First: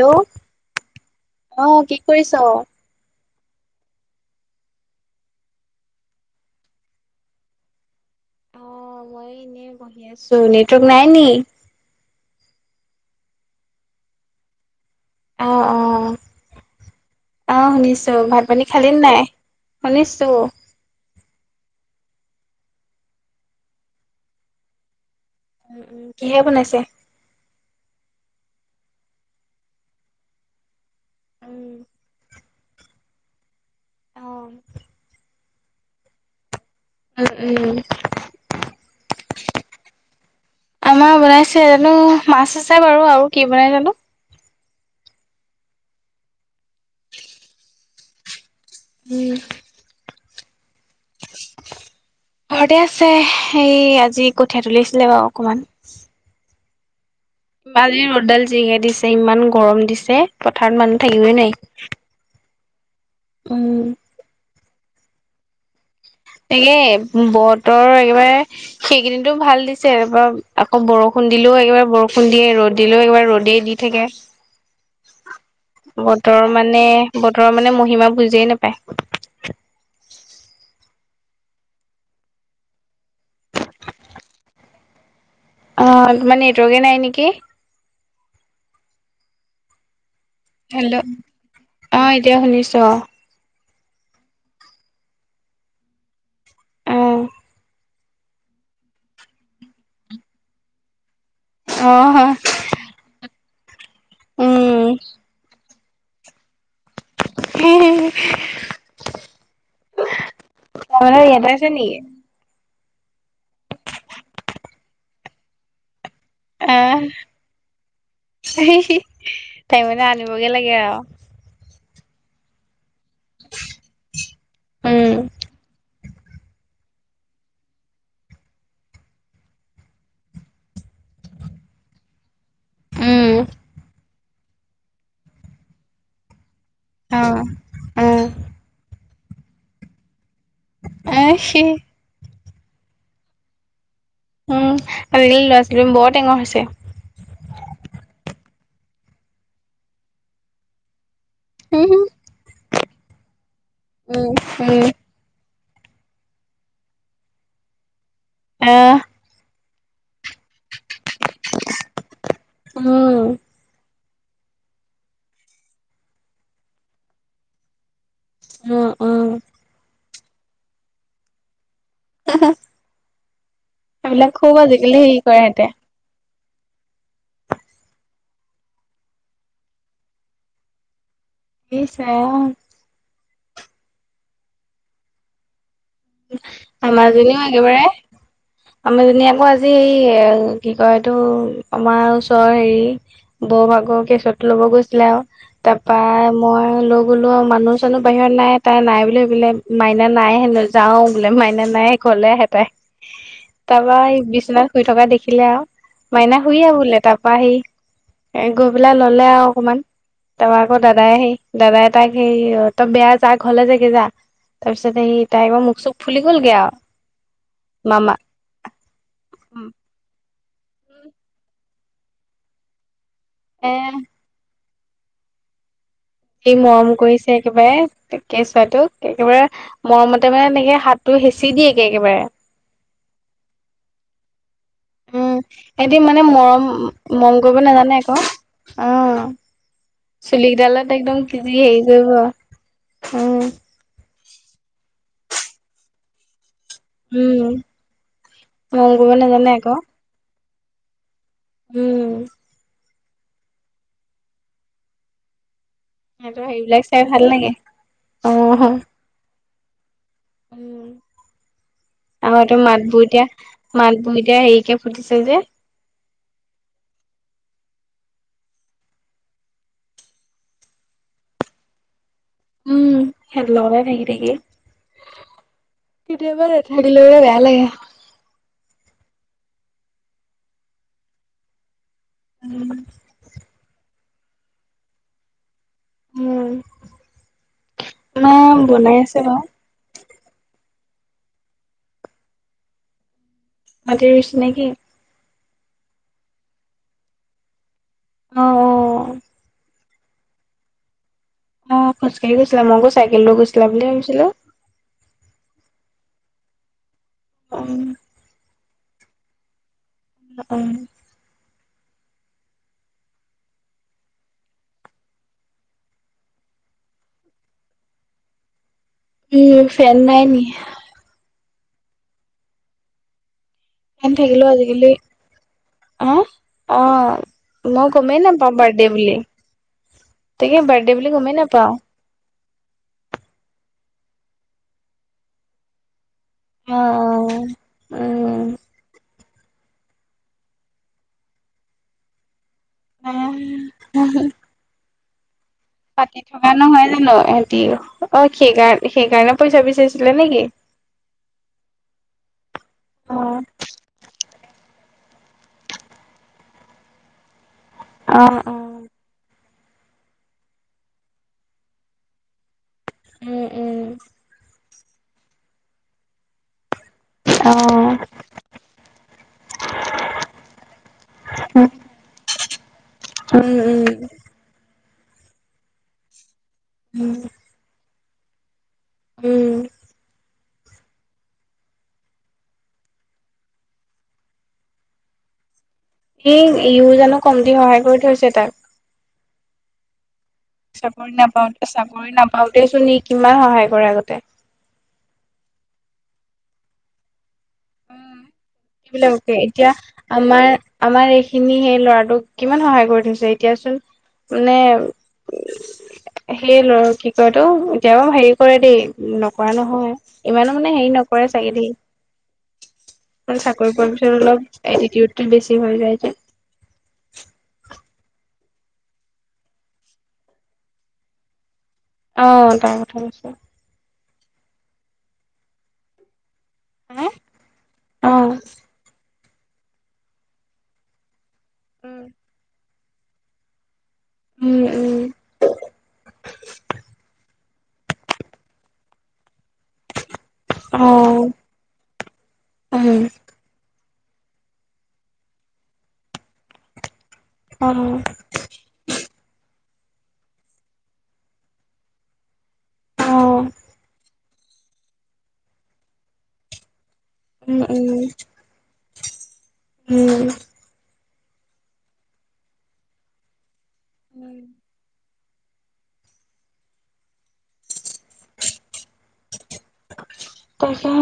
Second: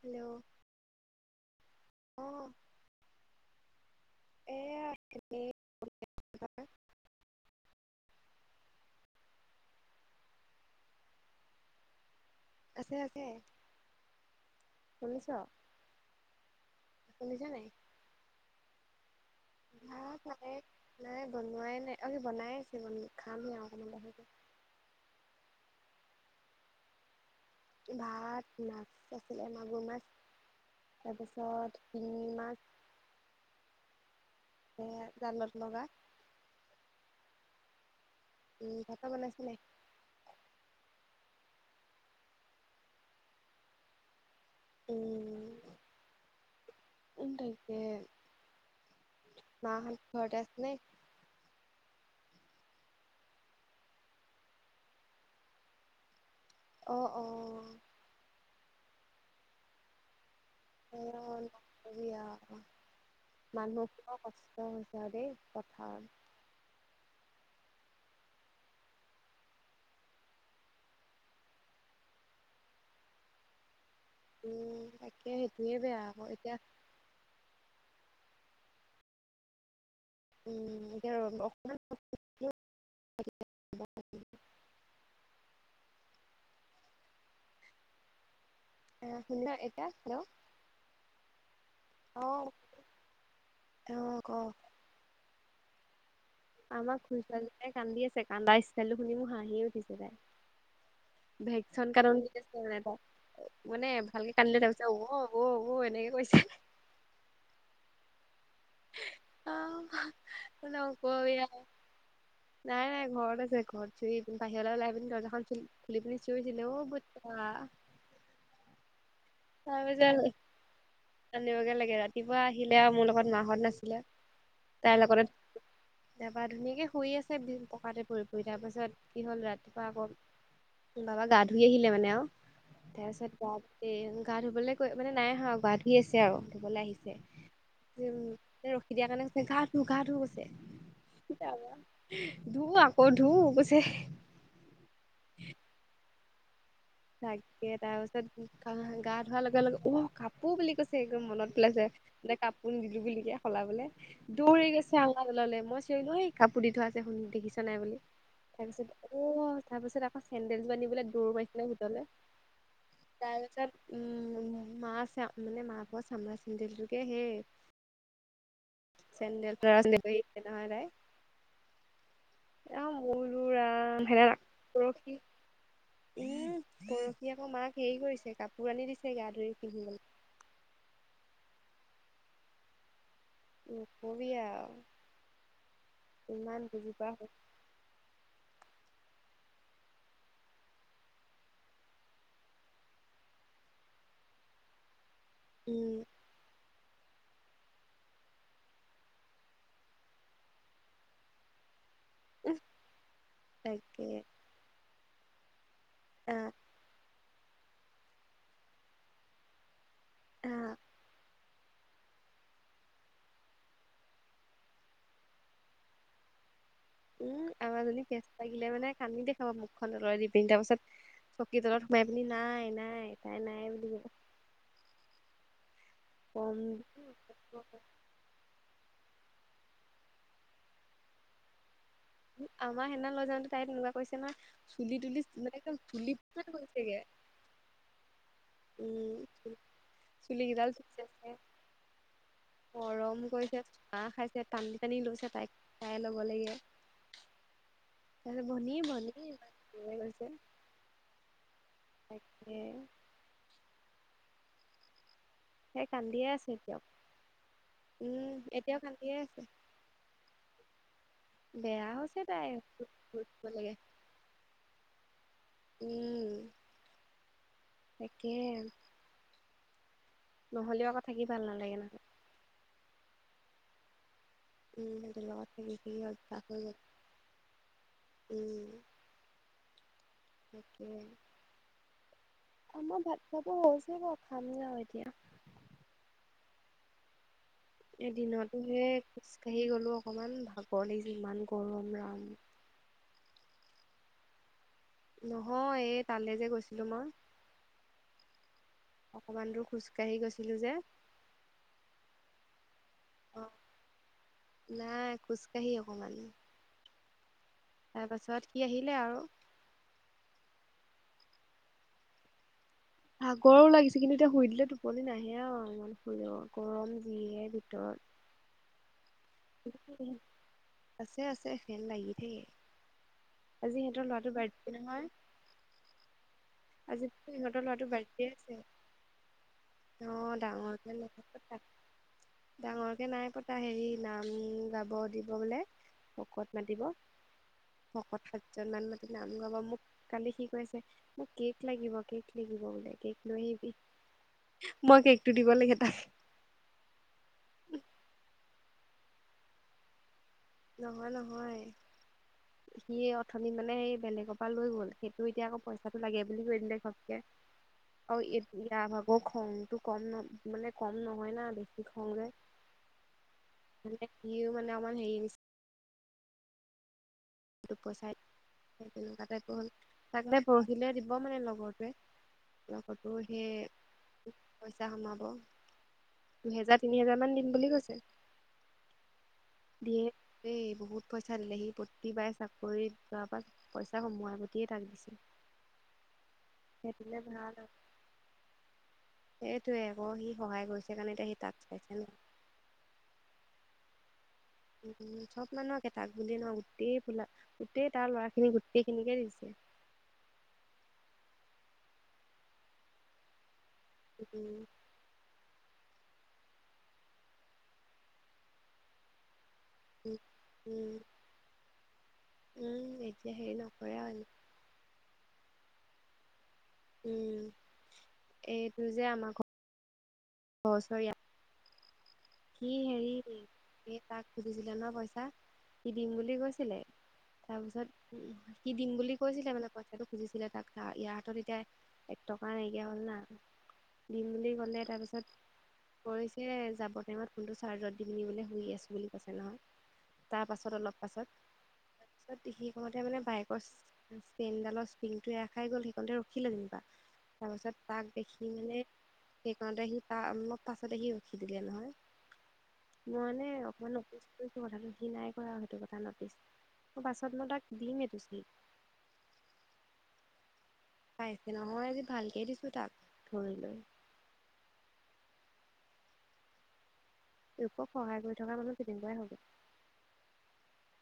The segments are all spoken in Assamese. হেল্ল' অ', কি কৰিছ? অ' এয়া এনে। এনে বহি আছো নেটৱৰ্ক নাই নি। আছে আছে। শুনিছ অ অ', শুনিছ অ নাই শুনিছো ভাত পানী খালি নাই। ভাত শুনিছো মানে নাই বনোৱাই নাই অ', বনাই আছে তাৰমানে খামহে আৰু অকমান পাছতে উম উম কিহে বনাইছে। ভাত মাছ আছিলে মাগুৰ মাছ। উম তাৰপিছত শিঙি মাছ উম সেয়া জা লত লগা ৰিং পাপৰ বনাইছে নাই আমাৰ বনাইছে জানো মাছ আছে বাৰু আৰু কি বনাই জানো উম উম তাকে উম মা হত ঘৰতে আছে নে? ঘৰতে আছে সেই আজি কঠিয়া তুলিছিলে বাউ অকমান। অ' অ। আজি ৰ'দডাল যিহে দিছে ইমান গৰম দিছে পথাৰত মানুহ থাকিবই নোৱাৰি। সেয়া আক উম মানুহবোৰৰ কষ্ট হৈছে আৰু দেই পথাৰত। তাকে বতৰ একেবাৰে। সেইকেইদিনটো ভাল দিছে তা পা আকৌ বৰষুণ দিলেও একেবাৰে বৰষুণ দিয়ে ৰ'দ দিলেও একবাৰে ৰ'দে দি থাকে। উম', তাকে সেইটোয়ে বেয়া আকৌ বতৰৰ এতিয়া মানে বতৰৰ মানে মহিমা বুজিয়েই নেপায়। উম এতিয়া ৰ অকমান অ' তোমাৰ নেটৱৰ্কে নাই নিকি। অ শুন না এটা হেল্ল'। হেল্ল' অ এতিয়া শুনিছো অ', অ', ক অ আমাক খুড়ী ছোৱালীজনীয়ে কান্দি আছে কান্দা ষ্টাইলটো শুনি মোৰ হাঁহি উঠিছে তাই। ভেকচন অ কান্দন অ দি আছে মানে তাই মানে ভালকে কান্দিলে তাৰ উম পিছত উঔ উঔ এনেকে কৰিছে [unintelligible] অ তাৰমানে নকবি ইয়াতে আউ আছে নেকি নাই নাই ঘৰত আছে ঘৰত চিঞৰি আছে বাহিৰলে ওলাই পিনি দৰ্জা খন খুল খুলি খুলি চিঞৰিছিলে অ আহ বৰ্ততা [unintelligible] তাই মানে জানো আনিবগে লাগে আৰু আনিবগে লাগে ৰাতিপুৱা আহিলে মোৰ লগত লগত মাহত নাছিলে তাইৰ উম লগতে তাপা ধুনীয়াকে শুই আছে পকাতে পৰি পৰি তাৰ পাছত কি হ'ল ৰাতিপুৱা আক বাবা গা ধুই আহিলে মানে আউ উম তাৰপিছত গাতে গা ধুবলে কৈ মানে নাই আহি আৰু গা ধুই আছে আউ ধুবলে আহিছ অ উম তে ৰখি দিয়া কাৰণে কৈছে গা ধু গা ধু কৈছে এ তা সি পা ধু আকৌ ধু কৈছে উম, আজিকালি ল'ৰা -ছোৱালী বৰ টেঙৰ হৈছে। তাকে তাৰপিছত গা গা ধোৱাৰ লগে লগে উহ কাপোৰ বুলি কৈছে একদম মনত। সলাইছে। উম এতিয়া কাপোন দিলো বুলি হে সলাবলে, উম দৌৰি উম গৈছে। ল'লে। মই চিঞৰিলো কাপোৰ দি থোৱা আছে শুনি দেখিছা নাই বুলি। আহ তাৰপিছত- অহ, তাৰপিছত আকৌ চেন্দেল যোৰ আনিবলে দৌৰ মাৰিছিলে ভিতৰলে। উম তাৰপিছত- উম, মা চা মানে মাকৰ চাম্ৰাৰ চেন্দেলটোকেই সেই- উম উম চেণ্ডেল চিনাকি হৈছে নহয় তাইৰ। হা, হা। এ সৰুৰা [unintelligible] সেইবিলাক খুব আজিকালি হেৰি কৰে সিহঁতে। উম, পৰহি আকৌ মাক হেৰি কৰিছে কাপোৰ আনি দিছে গা ধুই পিন্ধিবলৈ। ইচ ৰাম! উম‌, নকবি আৰ। পোৱা হ'ল আমাৰজনীও একেবাৰে- আমাৰ জনী আকৌ আজি এই কি কয় এইটো আমাৰ ওচৰৰ হেৰি- বৌ ভাগৰ কেছুৱাতো ল'ব গৈছিলে আৰু উম তাৰপা- মই লৈ গ'লো আৰু মানুহ- চানুহ বাহিৰত নাই, তাই নাই বুলি ভাবিলে মাইনা নাই হেনো। যাওঁ বোলে মাইনা নাই ঘৰলে উহ আহতে। তাৰপৰা তাকে এই বিচনাত শুই থকা দেখিলে আৰু। মাইনা শুই আহ বোলে তাৰপৰা সি গৈ পেলাই ল'লে আৰু অকমান। তাৰপা আহ আকৌ দাদাই আহি- দাদাই তাইক হেৰি তই বেয়া যা ঘৰলে যাগে যা, তাৰপিছত সেই- তাইৰ আকৌ মূখ- চূক ফুলি গ'লগে আৰু। উম, আমাৰ জনি মামা কেচু। লাগিলে মানে কান্দি দেখাবা মুখখন উলৰাই দি পিনি তাৰপাছত চকীৰ তলত সোমাই পিনি নাই নাই। তাই এ নাই বুলি ক'ব। সি মৰম কৰিছে কম একেবাৰে- কেঁচুৱাটোক একেবাৰে মৰমতে মানে তেনেকে হাতটো হেঁচি দিয়ে গে একেবাৰে। আমাৰ সেইদিনা লৈ যাওঁতে তাইক তেনেকুৱা কৰিছে নহয়। চুলি -তুলি উম মানে সিহঁতি চুলি মানে চিঙি মৰম গৈছেগে। মৰম কৰিব নাজানে আকৌ অ উম। কেইডাল চুলিকেইডালত একদম থুচেছে কিজে হেৰি কৰিব! মৰম উম কৰিছে, চোমা খাইছে, টানি টানি লৈছে তাইক, তাই ল'ব লাগে। উম তাৰপিছত ভনী মৰম কৰিব ভনী নাজানে ইমান আকৌ জোৰে গৈছে। উম তাকে। তাই কান্দিয়ে সিহঁতৰ আছে এতিয়াও সেইবিলাক চাই ভাল লাগে অ উম, এতিয়াও কান্দিয়ে আছে। বেয়া হৈছে উম। তাই আমাৰ তো মাতবোৰ এতিয়া, কৰিব লাগে মাতবোৰ এতিয়া হেৰিকে ফুটিছে যে। উম, তাকে। নহলেও আকৌ থাকি ভাল নালাগে নহয়। উম, সিহঁতৰ লগতে থাকি থাকি। উম, সিহঁতৰ লগত খেলি খেলি কেতিয়াবা অভ্যাস হৈ নাথাকিলেও মানে বেয়া লাগে। গৈছে, উম। তাকে। আমাৰ ভাত খাব হৈছে বাৰু খামে আৰু এতিয়া। উম এ মা দিনতোহে বনাই আছে বাৰু খোজকাাঢ়ি গ'লো অকমান ভাগৰ লাগিছে, ইমান গৰম ৰাম! মাটি ৰুইছেনে কি? নহয় এই তালৈ যে গৈছিলো মই, অ অকমান দূৰ খোজ কাঢ়ি গৈছিলো যে। অ', খোজকাঢ়ি গৈছিলা মই আকৌ চাইকেল লৈ গৈছিলা বুলি হে ভাবিছিলো। নাই খোজকাঢ়ি অকমান। উম। তাৰ পাছত সি আহিলে আৰু। অ'। ভাগৰো লাগিছে কিন্তু এতিয়া শুই দিলে টোপলি নাহে আৰু ইমান শুলেও গৰম যিহে ভিতৰত। উম, ফেন নাই নি? আছে আছে ফেন লাগি থাকে, আজি সিহঁতৰ ফেন ল'ৰাটো থাকিলেও বাৰ্থডে আজিকালি নহয়। অ'। অ আজি তো ইহঁতৰ ল'ৰাটো মই গমেই বাৰ্থডে নাপাওঁ আছে। বাৰ্থডে বুলি অ', তাকে বাৰ্থডে ডাঙৰকে বুলি গমেই [unintelligible] নাপাওঁ ডাঙৰকে নাই পতা হেৰি নাম গাব দিব বোলে ভকত অ মাতিব, ভকত অ সাতজন মান মাতি নাম গাব মোক কালি সি কৈ আছে। মোক কেক লাগিব কেক লাগিব বোলে কেক লৈ আহিবি, উম মই কেকটো দিব লাগে তাক। পাতি থকা নহয় জানো সিহতি, অ', সেইকাৰ সেইকাৰণে পইচা বিচাৰিছিলে নেকি? নহয় নহয়। [inaudible] সি অথনি মানে সেই বেলেগৰ পৰা লৈ গ'ল সেইটো এতিয়া আকৌ পইচাটো লাগে বুলি কৈ দিলে ঘপকে। [inaudible] আৰু অ ই-ইয়াৰ ভাগৰ খংটো ক'ম ন মানে ক'ম নহয় না বেছি খং যে। মানে ইও মানে অকমান হেৰী নিচিনা [unintelligible] কাইলৈ পৰহিলৈ দিব মানে লগৰটোৱে। ল'গৰটোৰ উম সেই পইচা সোমাব। দুহেজাৰ তিনি হেজাৰ মান দিম বুলি কৈছে, উম দিয়ে দেই বহুত পইচা দিলে সি প প্ৰতি বাৰে চাকৰিত যোৱা পা পইচা সোমোৱা প্ৰতিয়ে তাক দিছিল। সেই ইউ জানো ক'মতি সহায় কৰি থৈছে তাক। সেইটোয়ে আকৌ সি সহায় কৰিছে কাৰণে এতিয়া সি তাক চাইছে ন'। পাওঁতে চোন ই কিমান সহায় কৰে আগতে। উম, চব মানুহকে তাক বুলি নহয় গোটেই ফোলা গোটেই তাৰ ল'ৰাখিনি গোটেইখিনিকে এইবিলাককে দিছে। এতিয়া আমাৰ, আমাৰ এইখিনি সেই ল'ৰাটোক কিমান সহায় কৰি থৈছে এতিয়াচোন মানে উম সেই ল'ৰা কি কয় এইটো এতিয়া বাৰু হেৰি কৰে দেই নকৰা নহয়। উম ইমানো মানে হেৰি উম নকৰে চাগে দেই। উম, এ [unintelligible] চাকৰি পোৱাৰ পিছত অলপ, এটিটিউড টো বেছি হৈ যায় যে। উম, এইটো যে আমাৰ ঘ [unintelligible] অ সি তাৰ কথা হেৰি, কৈছো। এই তাক সুধিছিলা নহয় পইচা, সি দিম বুলি কৈছি ছিলে, তাৰ পিছত অ উ, সি দিম বুলি কৈছিলে মানে পইচাটো খুজিছিলে তাক ইয়াৰ হাতত তিয়া, এক টকা নাইকিয়া হ'ল না। দিম বুলি উম ক'লে উম তাৰপিছত কৰিছে যাব টাইমত ফোনটো চাৰ্জত দি পিনি বোলে শুই আছো বুলি কৈছে নহয়। তাৰপাছত অ অলপ পাছত তাৰপিছত পেহী উম ঘৰতে মানে বাইকৰ চাইন ডালৰ ইচপ্ৰিংটো এৰ খাই গল সেইকণতে ৰখিলো যেনিবা। অ তাৰপাছত তাক দেখি মানে সেইকণতে সি তা মই পাছত আহি ৰখিলাগে নহয়। অ মই এনে অকণমান নটিচ কৰিছো কথাটো সি নাই কৰা সেইটো কথা নটিচ। মই পাছত মই উম তাক দিম উম, এইটো চেইন উম। পাইছে নহয় আজি ভালকে দিছো তাক ধৰি লৈ। উম। লোকক সহায় কৰি থকা মানুহ তেনেকুৱাই হ'ব তাকেহে।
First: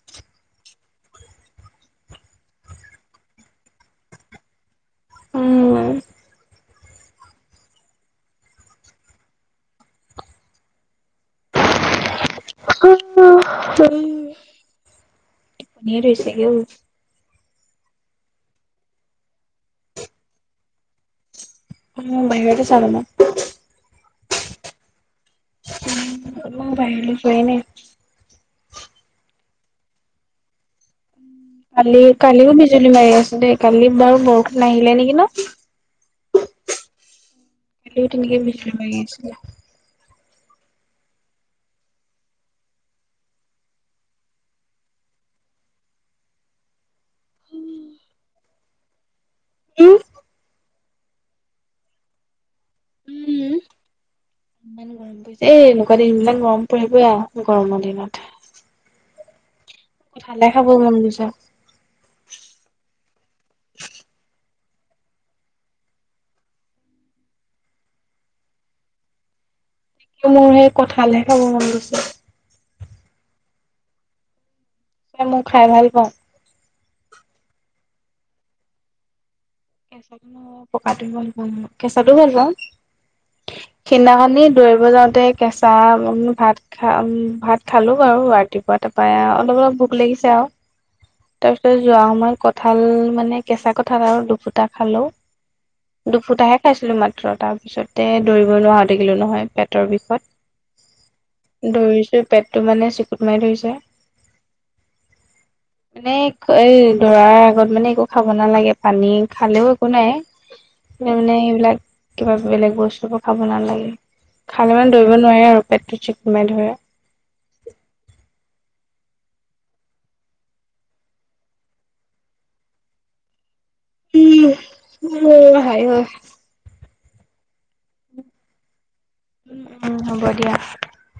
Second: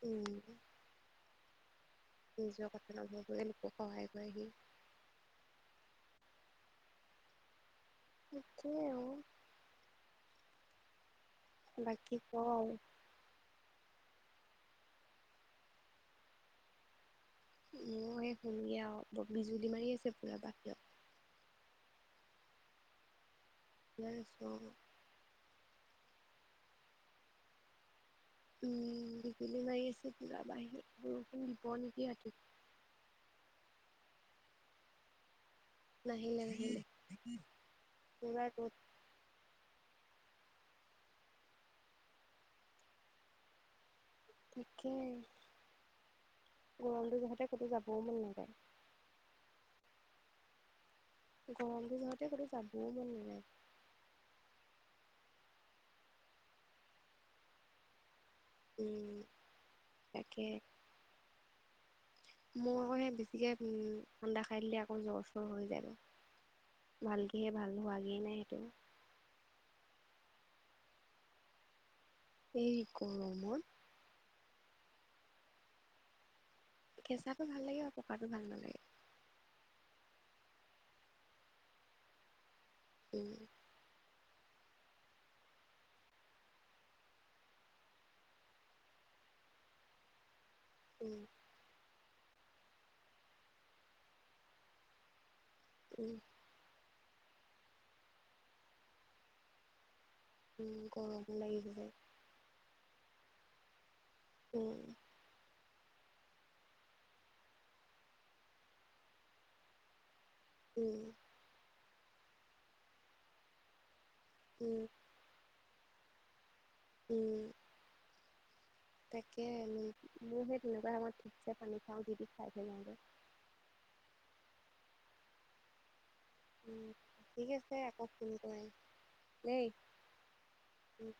উম। নিজৰ কথা নাভাবাকে লোকক সহায় কৰে সি। উম। একেই অ। বাকী ক? টোপনিয়ে ধৰিছেগে ঔ মইও এ শুমগে আও বিজুলী মাৰি আছে পোৰা বাহিৰত। উম বাহিৰত আছা মানে? বাহিৰত আছো অঁ। মই বাহিৰলৈ যোৱাই নাই। উম বিজুলি মাৰি আছে পোৰা বাহিৰত বৰষুণ দিব কালি নেকি ৰাতি। কালিও বিজুলী মাৰি আছে দেই কালি বাৰু বৰষুণ নাহিলে নেকি ন? নাহিলে নাহিলে কালিও তেনেকে পুৰা ৰ'দ। বিজুলি মাৰি আছিলে। তাকে। গৰমটো যহতে ক'তো যাবও মন নাযায়। হুম? গৰমটো যহতে ক'তো যাবও মন নাযায়। উম ইমান গৰম পৰিছে। এ এনেকুৱা দিন ইমান গৰম পৰিবই আৰু গৰমৰ দিনত। উম। কঁঠাল হে তাকে খাব মন গৈছে। মোৰ আকৌ সেই বেছিকে ঠাণ্ডা খাই দিলে আকৌ জ্বৰ চৰ হৈ যায়গৈ। ভালকে ভাল হোৱাগে নাই সেইটো। মোৰ সেই কঁঠালহে খাব মন গৈছে। এই গৰমত? অঁ মই খাই ভাল পাওঁ। কেঁচাটো ভাল লাগে বাৰু পকাটো ভাল নালাগে। কেঁচাটো, পকাটো ভাল পাওঁ, কেঁচাটো ভাল পাওঁ। উম। সিদিনাখনি দৌৰিব যাওঁতে কেঁচা ভাত খা ভাত খালো বাৰু ৰাতিপুৱা তাৰপৰা অলপ অলপ ভোক লাগিছে আৰু। উম। তাৰপিছত যোৱা সময়ত মই কঁঠাল মানে কেঁচা কঁঠাল আৰু দুফুটা খালো। উম দুফুটাহে খাইছিলো মাত্ৰ তাৰপিছতে দৌৰিব নোৱাৰা থাকিলো নহয় পেটৰ বিষত। উম গৰমো লাগি গৈছে। পেটতটো মানে চিকুত মাৰি ধৰিছে। উম। মানে এই দৰাৰ আগত মানে একো খাব নালাগে পানী খালেও একো নাই উম মানে মানে সেইবিলাক কিবা বেলেগ বস্তুবোৰ খাব নালাগে। খালে উম মানে দৌৰিব নোৱাৰে আৰু পেটটো চেপি মাৰি ধৰে। উ তাকে মোৰ মোৰ সেই তেনেকুৱা সময়ত ঠিকছে পানী খাওঁ যি তি খাই পেলাও দে। উম হয় হায়ৈ। উম ঠিক আছে আকৌ ফোন কৰিম। উ উম হ'ব দিয়া। উম।